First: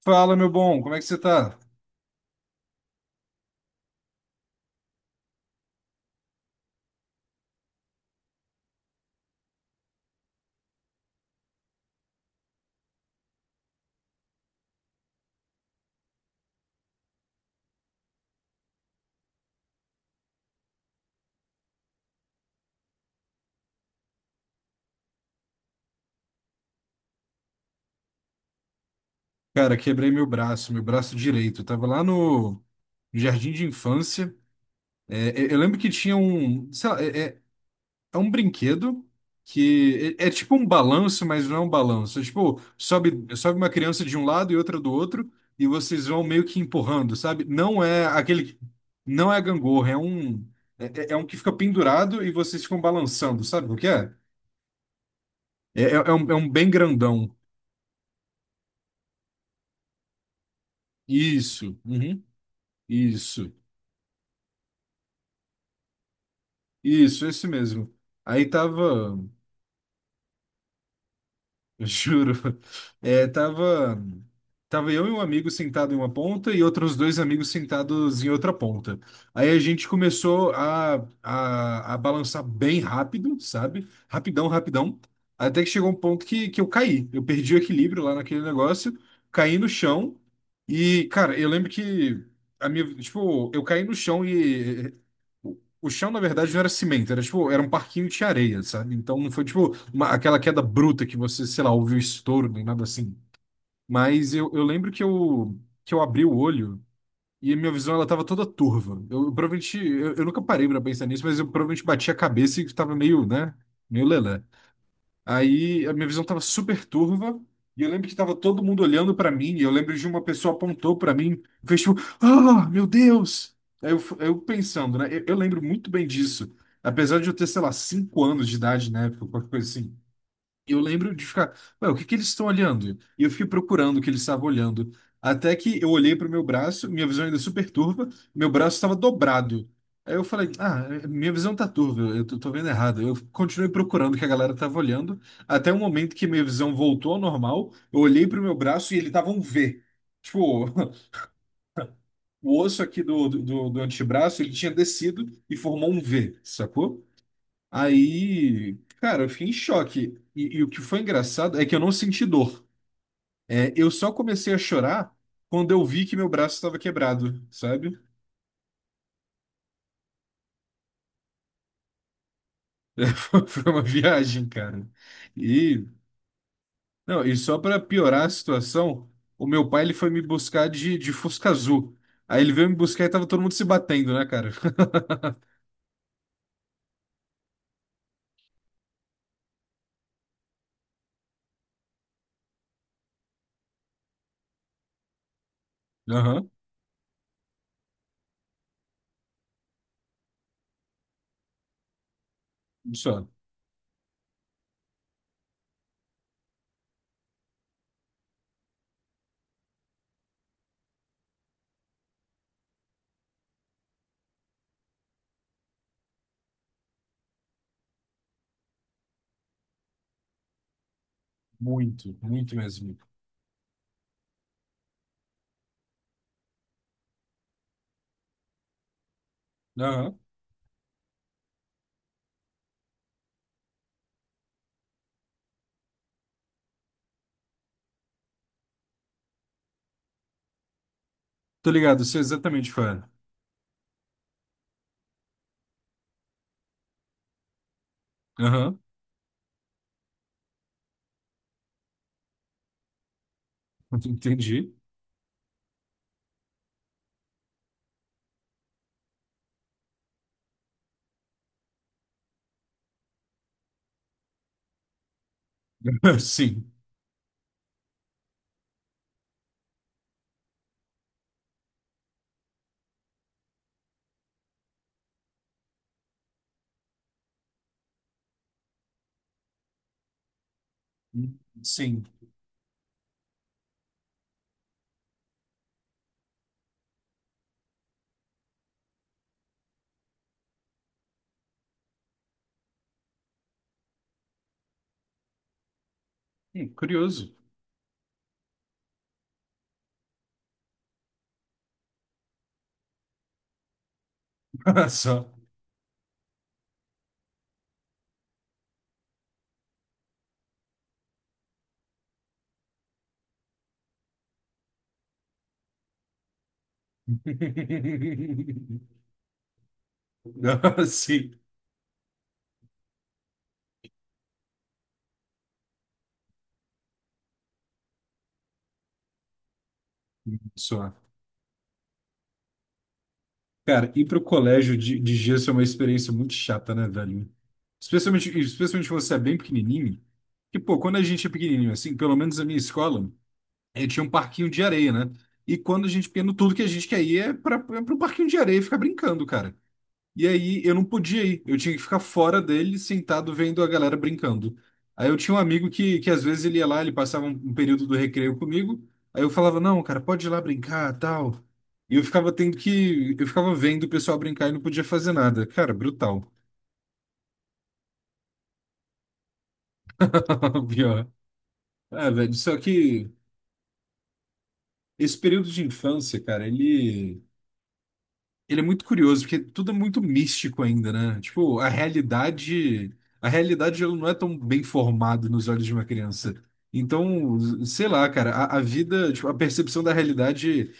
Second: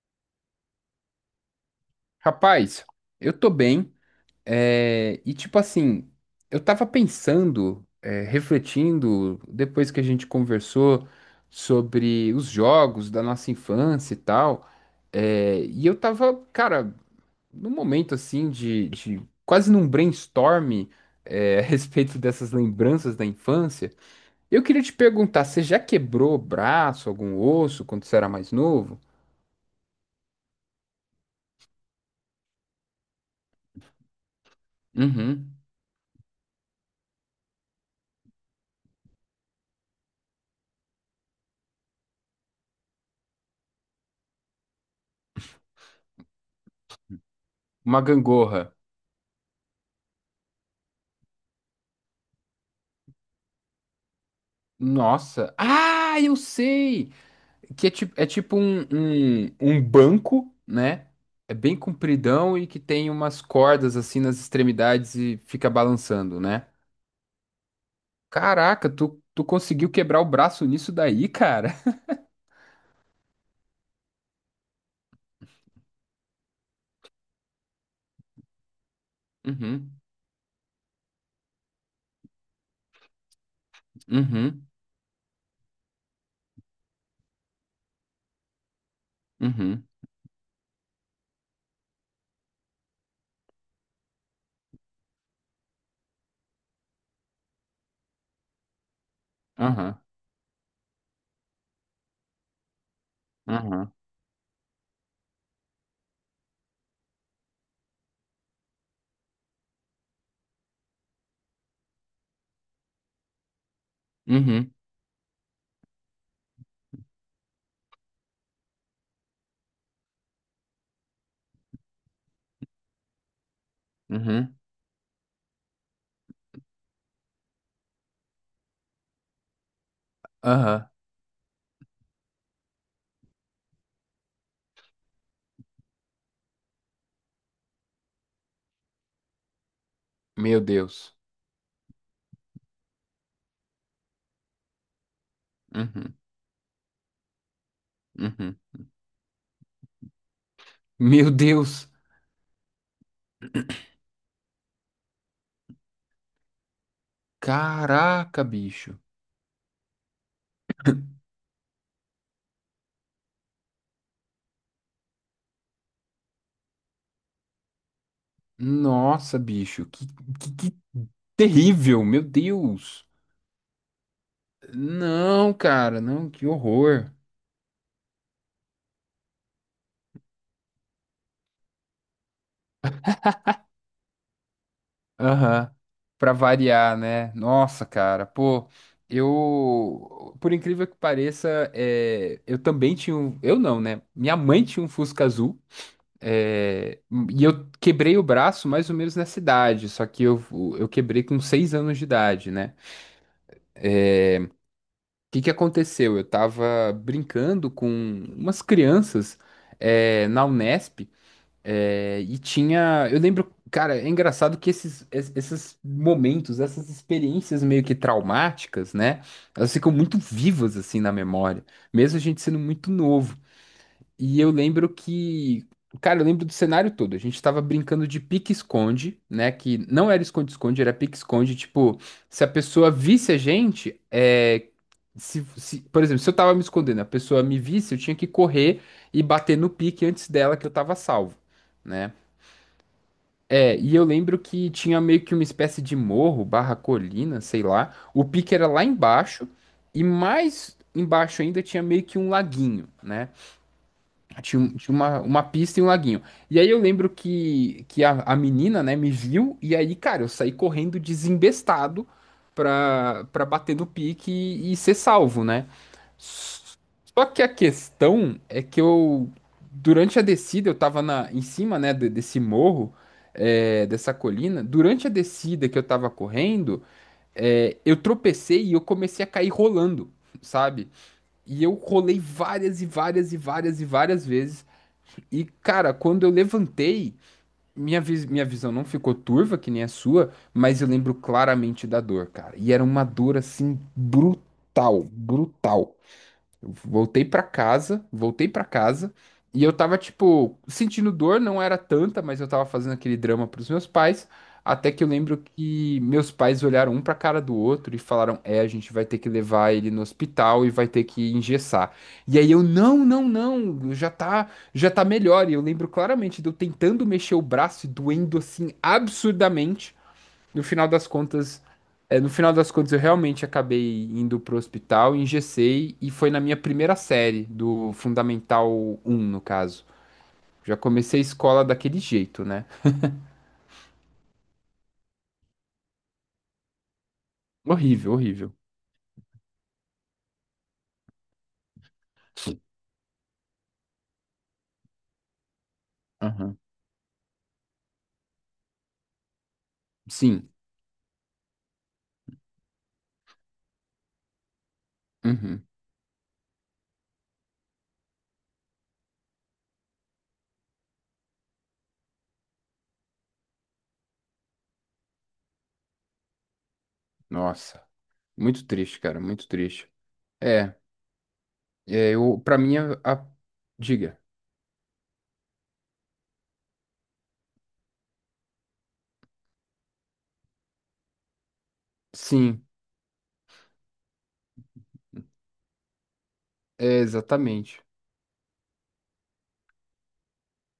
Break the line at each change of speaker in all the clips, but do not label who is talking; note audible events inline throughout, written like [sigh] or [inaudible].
Fala, meu bom, como é que você tá?
Rapaz, eu tô bem, e tipo assim, eu tava pensando, refletindo, depois que a gente conversou sobre os jogos da nossa infância e tal, e eu tava, cara, num momento assim de quase num brainstorm, [laughs] a respeito dessas lembranças da infância. Eu queria te perguntar, você já quebrou o braço, algum osso, quando você era mais novo?
Cara, quebrei meu braço direito. Eu tava lá no jardim de infância. É, eu
Uhum.
eu lembro que tinha um, sei lá, é um brinquedo que é tipo um balanço, mas não é um balanço. É tipo, sobe uma criança de um lado e outra do outro, e vocês vão meio que empurrando, sabe? Não
Uma
é aquele,
gangorra.
não é gangorra, é um que fica pendurado e vocês ficam balançando, sabe o que é?
Nossa. Ah,
É
eu
um bem
sei!
grandão.
Que é tipo um banco, né? É bem
Isso, uhum,
compridão e que tem umas
isso.
cordas assim nas extremidades e fica balançando, né?
Isso, esse mesmo. Aí
Caraca,
tava.
tu conseguiu quebrar o braço nisso daí, cara?
[laughs] Juro. Tava, tava eu e um amigo sentado em uma ponta e outros dois amigos sentados em outra ponta. Aí a gente
Uhum,
começou a balançar bem rápido, sabe? Rapidão,
uhum,
rapidão. Até que chegou um ponto que eu caí. Eu perdi o equilíbrio lá naquele negócio, caí no
uhum,
chão. E, cara, eu lembro que a minha, tipo, eu caí no chão e o chão, na verdade, não era cimento, era tipo, era um parquinho de areia, sabe? Então não foi tipo
aham,
aquela queda bruta que você, sei lá, ouviu estouro, nem nada assim.
aham,
Eu lembro que eu abri o olho e a minha visão ela tava toda turva. Eu provavelmente, eu nunca parei pra pensar nisso, mas eu provavelmente bati a cabeça e tava meio, né, meio lelé.
uhum,
Aí a minha visão tava super turva e eu lembro que tava todo mundo olhando pra mim e eu lembro de uma pessoa apontou pra mim, fez tipo, ah, meu Deus! Eu
uhum,
pensando, né, eu lembro muito bem disso. Apesar de eu ter, sei lá, cinco anos de idade na época, qualquer coisa assim eu
aham.
lembro de ficar, ué, o que que eles estão olhando? E eu fiquei procurando o que eles estavam olhando. Até que eu olhei para o meu braço, minha visão ainda é super turva, meu braço estava dobrado. Aí eu falei,
Meu
ah,
Deus.
minha visão tá turva, tô vendo errado. Eu continuei procurando o que a galera tava olhando, até o momento
Uhum,
que minha visão voltou ao normal, eu olhei para o meu
uhum.
braço e ele tava um V. Tipo, [laughs]
Meu Deus!
o osso aqui do do antebraço, ele tinha descido e formou um V, sacou?
Caraca,
Aí,
bicho.
cara, eu fiquei em choque. E o que foi engraçado é que eu não senti dor. É, eu só comecei a chorar quando eu vi que meu braço estava quebrado, sabe? [laughs]
Nossa, bicho, que terrível, meu
É,
Deus.
Foi foi uma viagem, cara.
Não,
E,
cara, não, que horror.
não, e só para piorar a situação, o meu pai ele foi me buscar de Fusca Azul. Aí ele veio me buscar e tava todo mundo se batendo, né, cara? [laughs]
Aham. Pra variar, né? Nossa, cara, pô, eu, por incrível que pareça, eu também tinha um, eu não, né? Minha mãe tinha um Fusca azul,
Aham,
é, e eu quebrei o braço mais ou menos nessa idade, só que eu quebrei com 6 anos de idade, né?
só.
Que aconteceu? Eu tava brincando com umas crianças na Unesp e tinha. Eu lembro, cara, é engraçado que esses momentos, essas experiências meio que traumáticas, né? Elas ficam muito vivas assim na memória,
Muito,
mesmo a gente
muito
sendo muito
mesmo.
novo. E eu lembro que, cara, eu lembro do cenário todo. A gente tava brincando de pique-esconde, né? Que não
Aham.
era esconde-esconde, era pique-esconde. Tipo, se a pessoa visse a gente, é. Por exemplo, se eu tava me escondendo, a pessoa me visse, eu tinha que correr e bater no pique antes dela que eu tava salvo,
Tô ligado,
né?
sei exatamente qual é.
E eu lembro que tinha meio que uma espécie de morro, barra colina, sei lá. O pique era
Aham,
lá embaixo, e mais embaixo ainda tinha meio que um laguinho, né?
[laughs]
Tinha, um-
entendi.
tinha uma, uma pista e um laguinho. E aí eu lembro que a menina, né, me viu, e aí, cara, eu saí correndo desembestado pra bater no pique e ser salvo, né?
[laughs] Sim.
S- Só que a questão é que eu, durante a descida, eu tava em cima, né, desse morro, dessa colina. Durante a descida que eu tava correndo, eu tropecei e eu comecei a cair rolando, sabe? E eu
Sim.
rolei várias e várias e várias e várias vezes. E, cara, quando eu levantei, minha visão não ficou turva, que nem a sua, mas eu lembro claramente da dor, cara. E era uma dor assim brutal, brutal.
Curioso.
Voltei pra casa e eu tava tipo sentindo dor, não era tanta, mas eu tava fazendo aquele drama pros meus pais,
[laughs]
até que eu
Só.
lembro que meus pais olharam um pra cara do outro e falaram: "É, a gente vai ter que levar ele no hospital e vai ter que engessar". E aí eu: "Não, não, não, já tá melhor". E eu lembro claramente de eu tentando mexer o braço e doendo assim
[laughs]
absurdamente no final das
Sim,
contas, no final das contas eu realmente acabei indo pro hospital, engessei e foi na minha primeira série do Fundamental um no caso. Já
só.
comecei a escola daquele jeito, né?
Cara, ir pro colégio de gesso é uma experiência muito chata, né, velho?
Horrível,
Especialmente,
horrível.
especialmente quando você é bem pequenininho. Que, pô, quando a gente é pequenininho, assim, pelo menos na minha escola, eh, tinha um parquinho de areia, né? E quando a gente é pequeno, tudo
Aham.
que a gente quer ir é é pro parquinho de areia e ficar brincando, cara. E
Sim.
aí eu não podia ir, eu tinha que ficar fora dele, sentado vendo a galera brincando. Aí eu tinha um
Uhum.
amigo que às vezes ele ia lá, ele passava um período do recreio comigo, aí eu falava, não, cara, pode ir lá brincar, tal. E eu ficava tendo que, eu ficava vendo o pessoal brincar e não podia fazer nada. Cara, brutal.
Nossa. Muito triste, cara. Muito triste.
[laughs]
É.
Pior. Ah,
É,
velho,
eu,
só
para mim.
que
Diga.
esse período de infância, cara, ele é muito curioso, porque tudo é muito místico ainda, né? Tipo,
Sim.
a realidade ela não é tão bem formada nos olhos de uma criança.
É,
Então,
exatamente.
sei lá, cara, a vida, tipo, a percepção da realidade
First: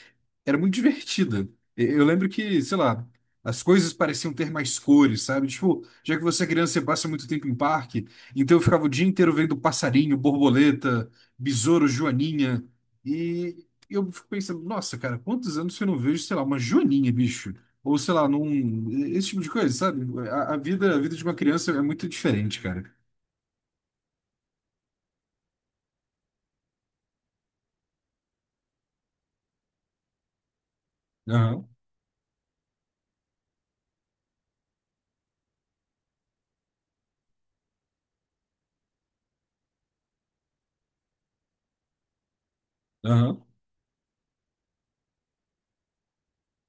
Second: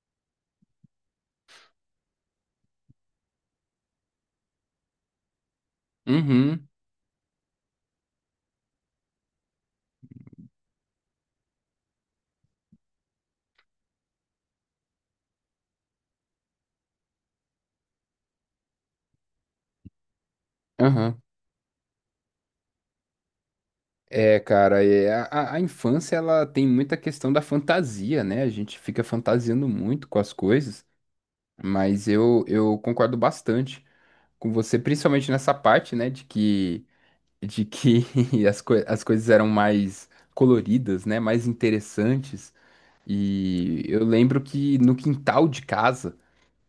era muito divertida. E- eu lembro que, sei lá, as coisas pareciam ter mais cores, sabe? Tipo, já que você é
Uhum.
criança, você passa muito tempo em parque, então eu ficava o dia inteiro vendo passarinho, borboleta, besouro, joaninha, e eu fico pensando, nossa, cara, quantos anos que eu não vejo, sei lá, uma joaninha, bicho? Ou sei lá, num... esse tipo de coisa, sabe? A vida
Aham.
de uma criança é muito diferente, cara.
É, cara, a infância ela tem muita questão da fantasia, né? A gente fica fantasiando muito com as coisas,
Aham,
mas eu concordo bastante com você, principalmente nessa parte, né, de que [laughs] as coisas eram mais coloridas, né, mais interessantes.
aham,
E eu lembro que no quintal de casa,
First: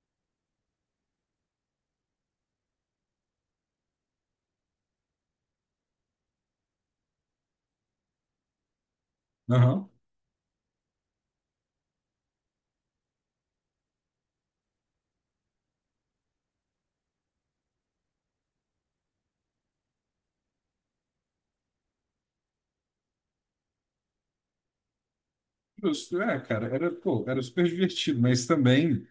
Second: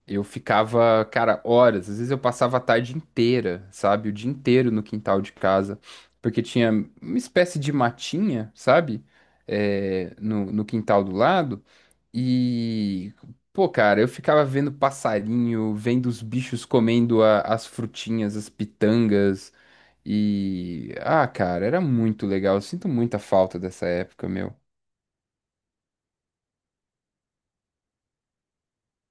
eu ficava, cara, horas. Às vezes eu passava a tarde inteira, sabe? O dia inteiro no quintal de casa. Porque tinha uma espécie de matinha, sabe?
aham.
No quintal do lado. E, pô, cara, eu ficava vendo passarinho, vendo os bichos comendo as frutinhas, as pitangas. E, ah, cara, era muito legal. Eu sinto muita falta dessa época, meu.
Justo. É, cara, era, pô, era super divertido, mas também,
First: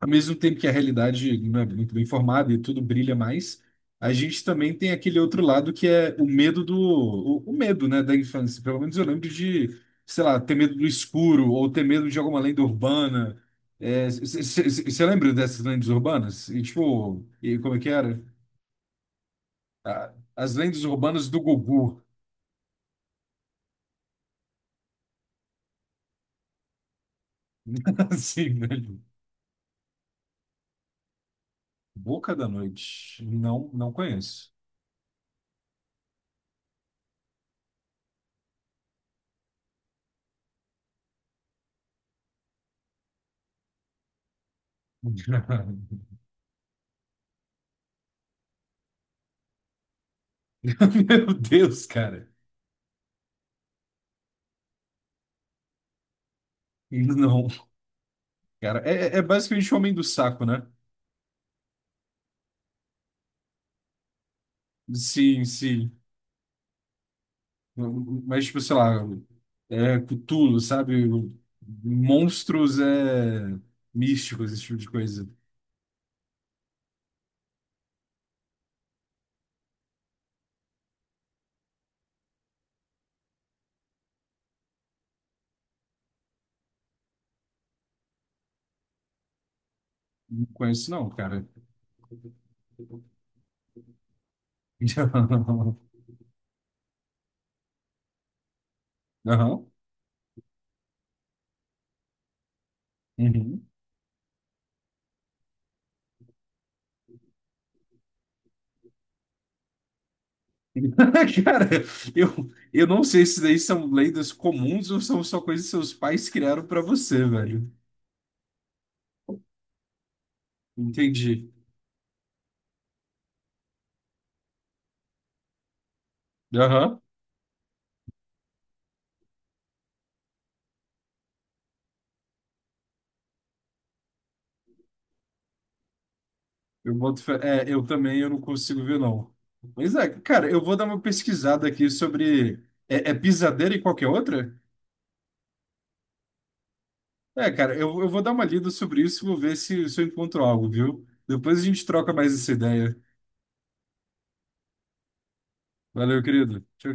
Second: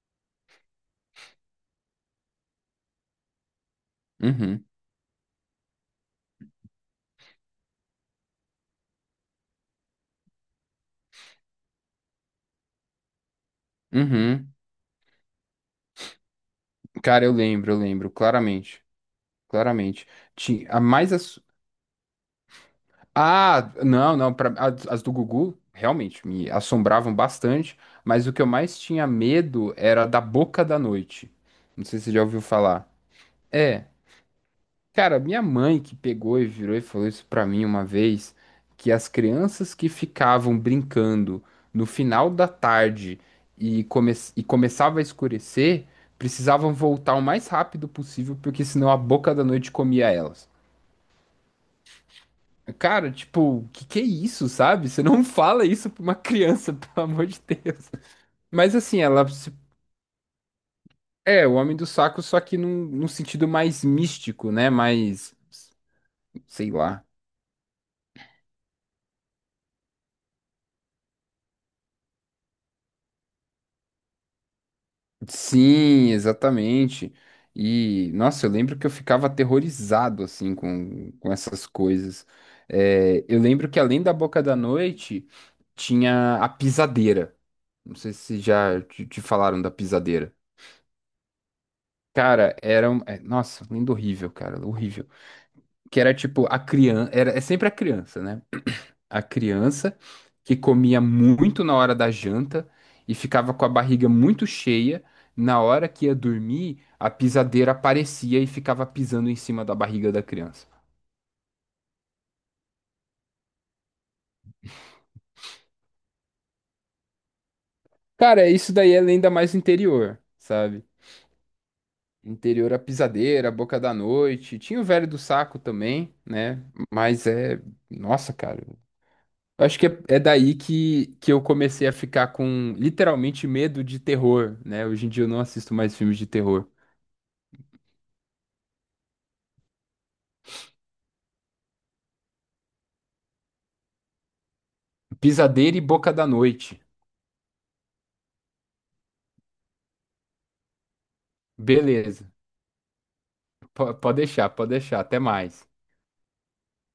ao mesmo tempo que a realidade não é muito bem formada e tudo brilha mais, a gente
Uhum,
também tem aquele outro lado que é o medo do, o medo, né, da infância. Pelo menos eu lembro de, sei lá, ter medo do escuro ou ter medo de alguma lenda urbana. É,
uhum.
você lembra dessas lendas urbanas? E, tipo,
Cara,
e como é
eu
que
lembro,
era?
claramente. Claramente.
Ah, as
Tinha A
lendas
mais
urbanas do Gugu.
Ah, não, não, as do Gugu realmente me assombravam bastante,
[laughs]
mas o que eu
Assim,
mais
velho.
tinha medo era da Boca da Noite. Não sei se você já
Boca
ouviu
da
falar.
Noite. Não,
É,
não conheço.
cara, minha mãe que pegou e virou e falou isso pra mim uma vez, que as crianças que ficavam brincando no final da tarde e começava a
[laughs]
escurecer, precisavam voltar o mais rápido possível, porque senão a Boca da Noite comia elas.
Meu Deus, cara.
Cara, tipo, que é isso, sabe? Você não [laughs] fala isso pra uma criança, [laughs] pelo amor de
Não.
Deus. Mas
Cara,
assim,
é, é é
ela se-
basicamente Homem do Saco, né?
é o Homem do Saco, só que num sentido mais místico, né? Mais,
Sim, sim.
sei lá.
Mas, tipo, sei lá, é Cthulhu, sabe? Monstros é, místicos, esse tipo de coisa.
Sim, exatamente. E, nossa, eu lembro que eu ficava aterrorizado, assim, com essas coisas. Eu lembro que além da Boca da Noite, tinha a Pisadeira. Não sei se já te falaram da Pisadeira.
Não conheço, não, cara.
Cara,
[laughs]
Nossa, lindo horrível, cara, horrível.
Não.
Que era tipo a criança. É sempre a criança, né? A
Não.
criança que comia muito na hora da janta e ficava com
Uhum.
a barriga muito cheia. Na hora que ia dormir, a pisadeira aparecia e ficava pisando em cima da barriga da criança.
[laughs] Cara, eu, eu não sei se daí são lendas comuns ou são só coisas que seus pais criaram pra você, velho.
Cara, isso daí é ainda mais interior, sabe?
Entendi.
Interior a pisadeira, a boca da noite. Tinha o velho do saco também, né? Mas é. Nossa, cara. Eu acho que é daí que eu comecei a ficar com literalmente medo de terror, né? Hoje em dia eu não assisto mais filmes de terror.
Eu boto fé. É, eu também eu não consigo ver, não. Mas é, cara, eu vou dar uma pesquisada aqui sobre. É, é pisadeira e qualquer outra?
Pisadeiro e Boca da Noite.
É, cara, eu vou dar uma lida sobre isso e vou ver se, se eu encontro algo, viu? Depois a gente troca
Beleza.
mais essa ideia.
Pode deixar, pode deixar. Até mais.
Valeu, querido. Tchau, tchau.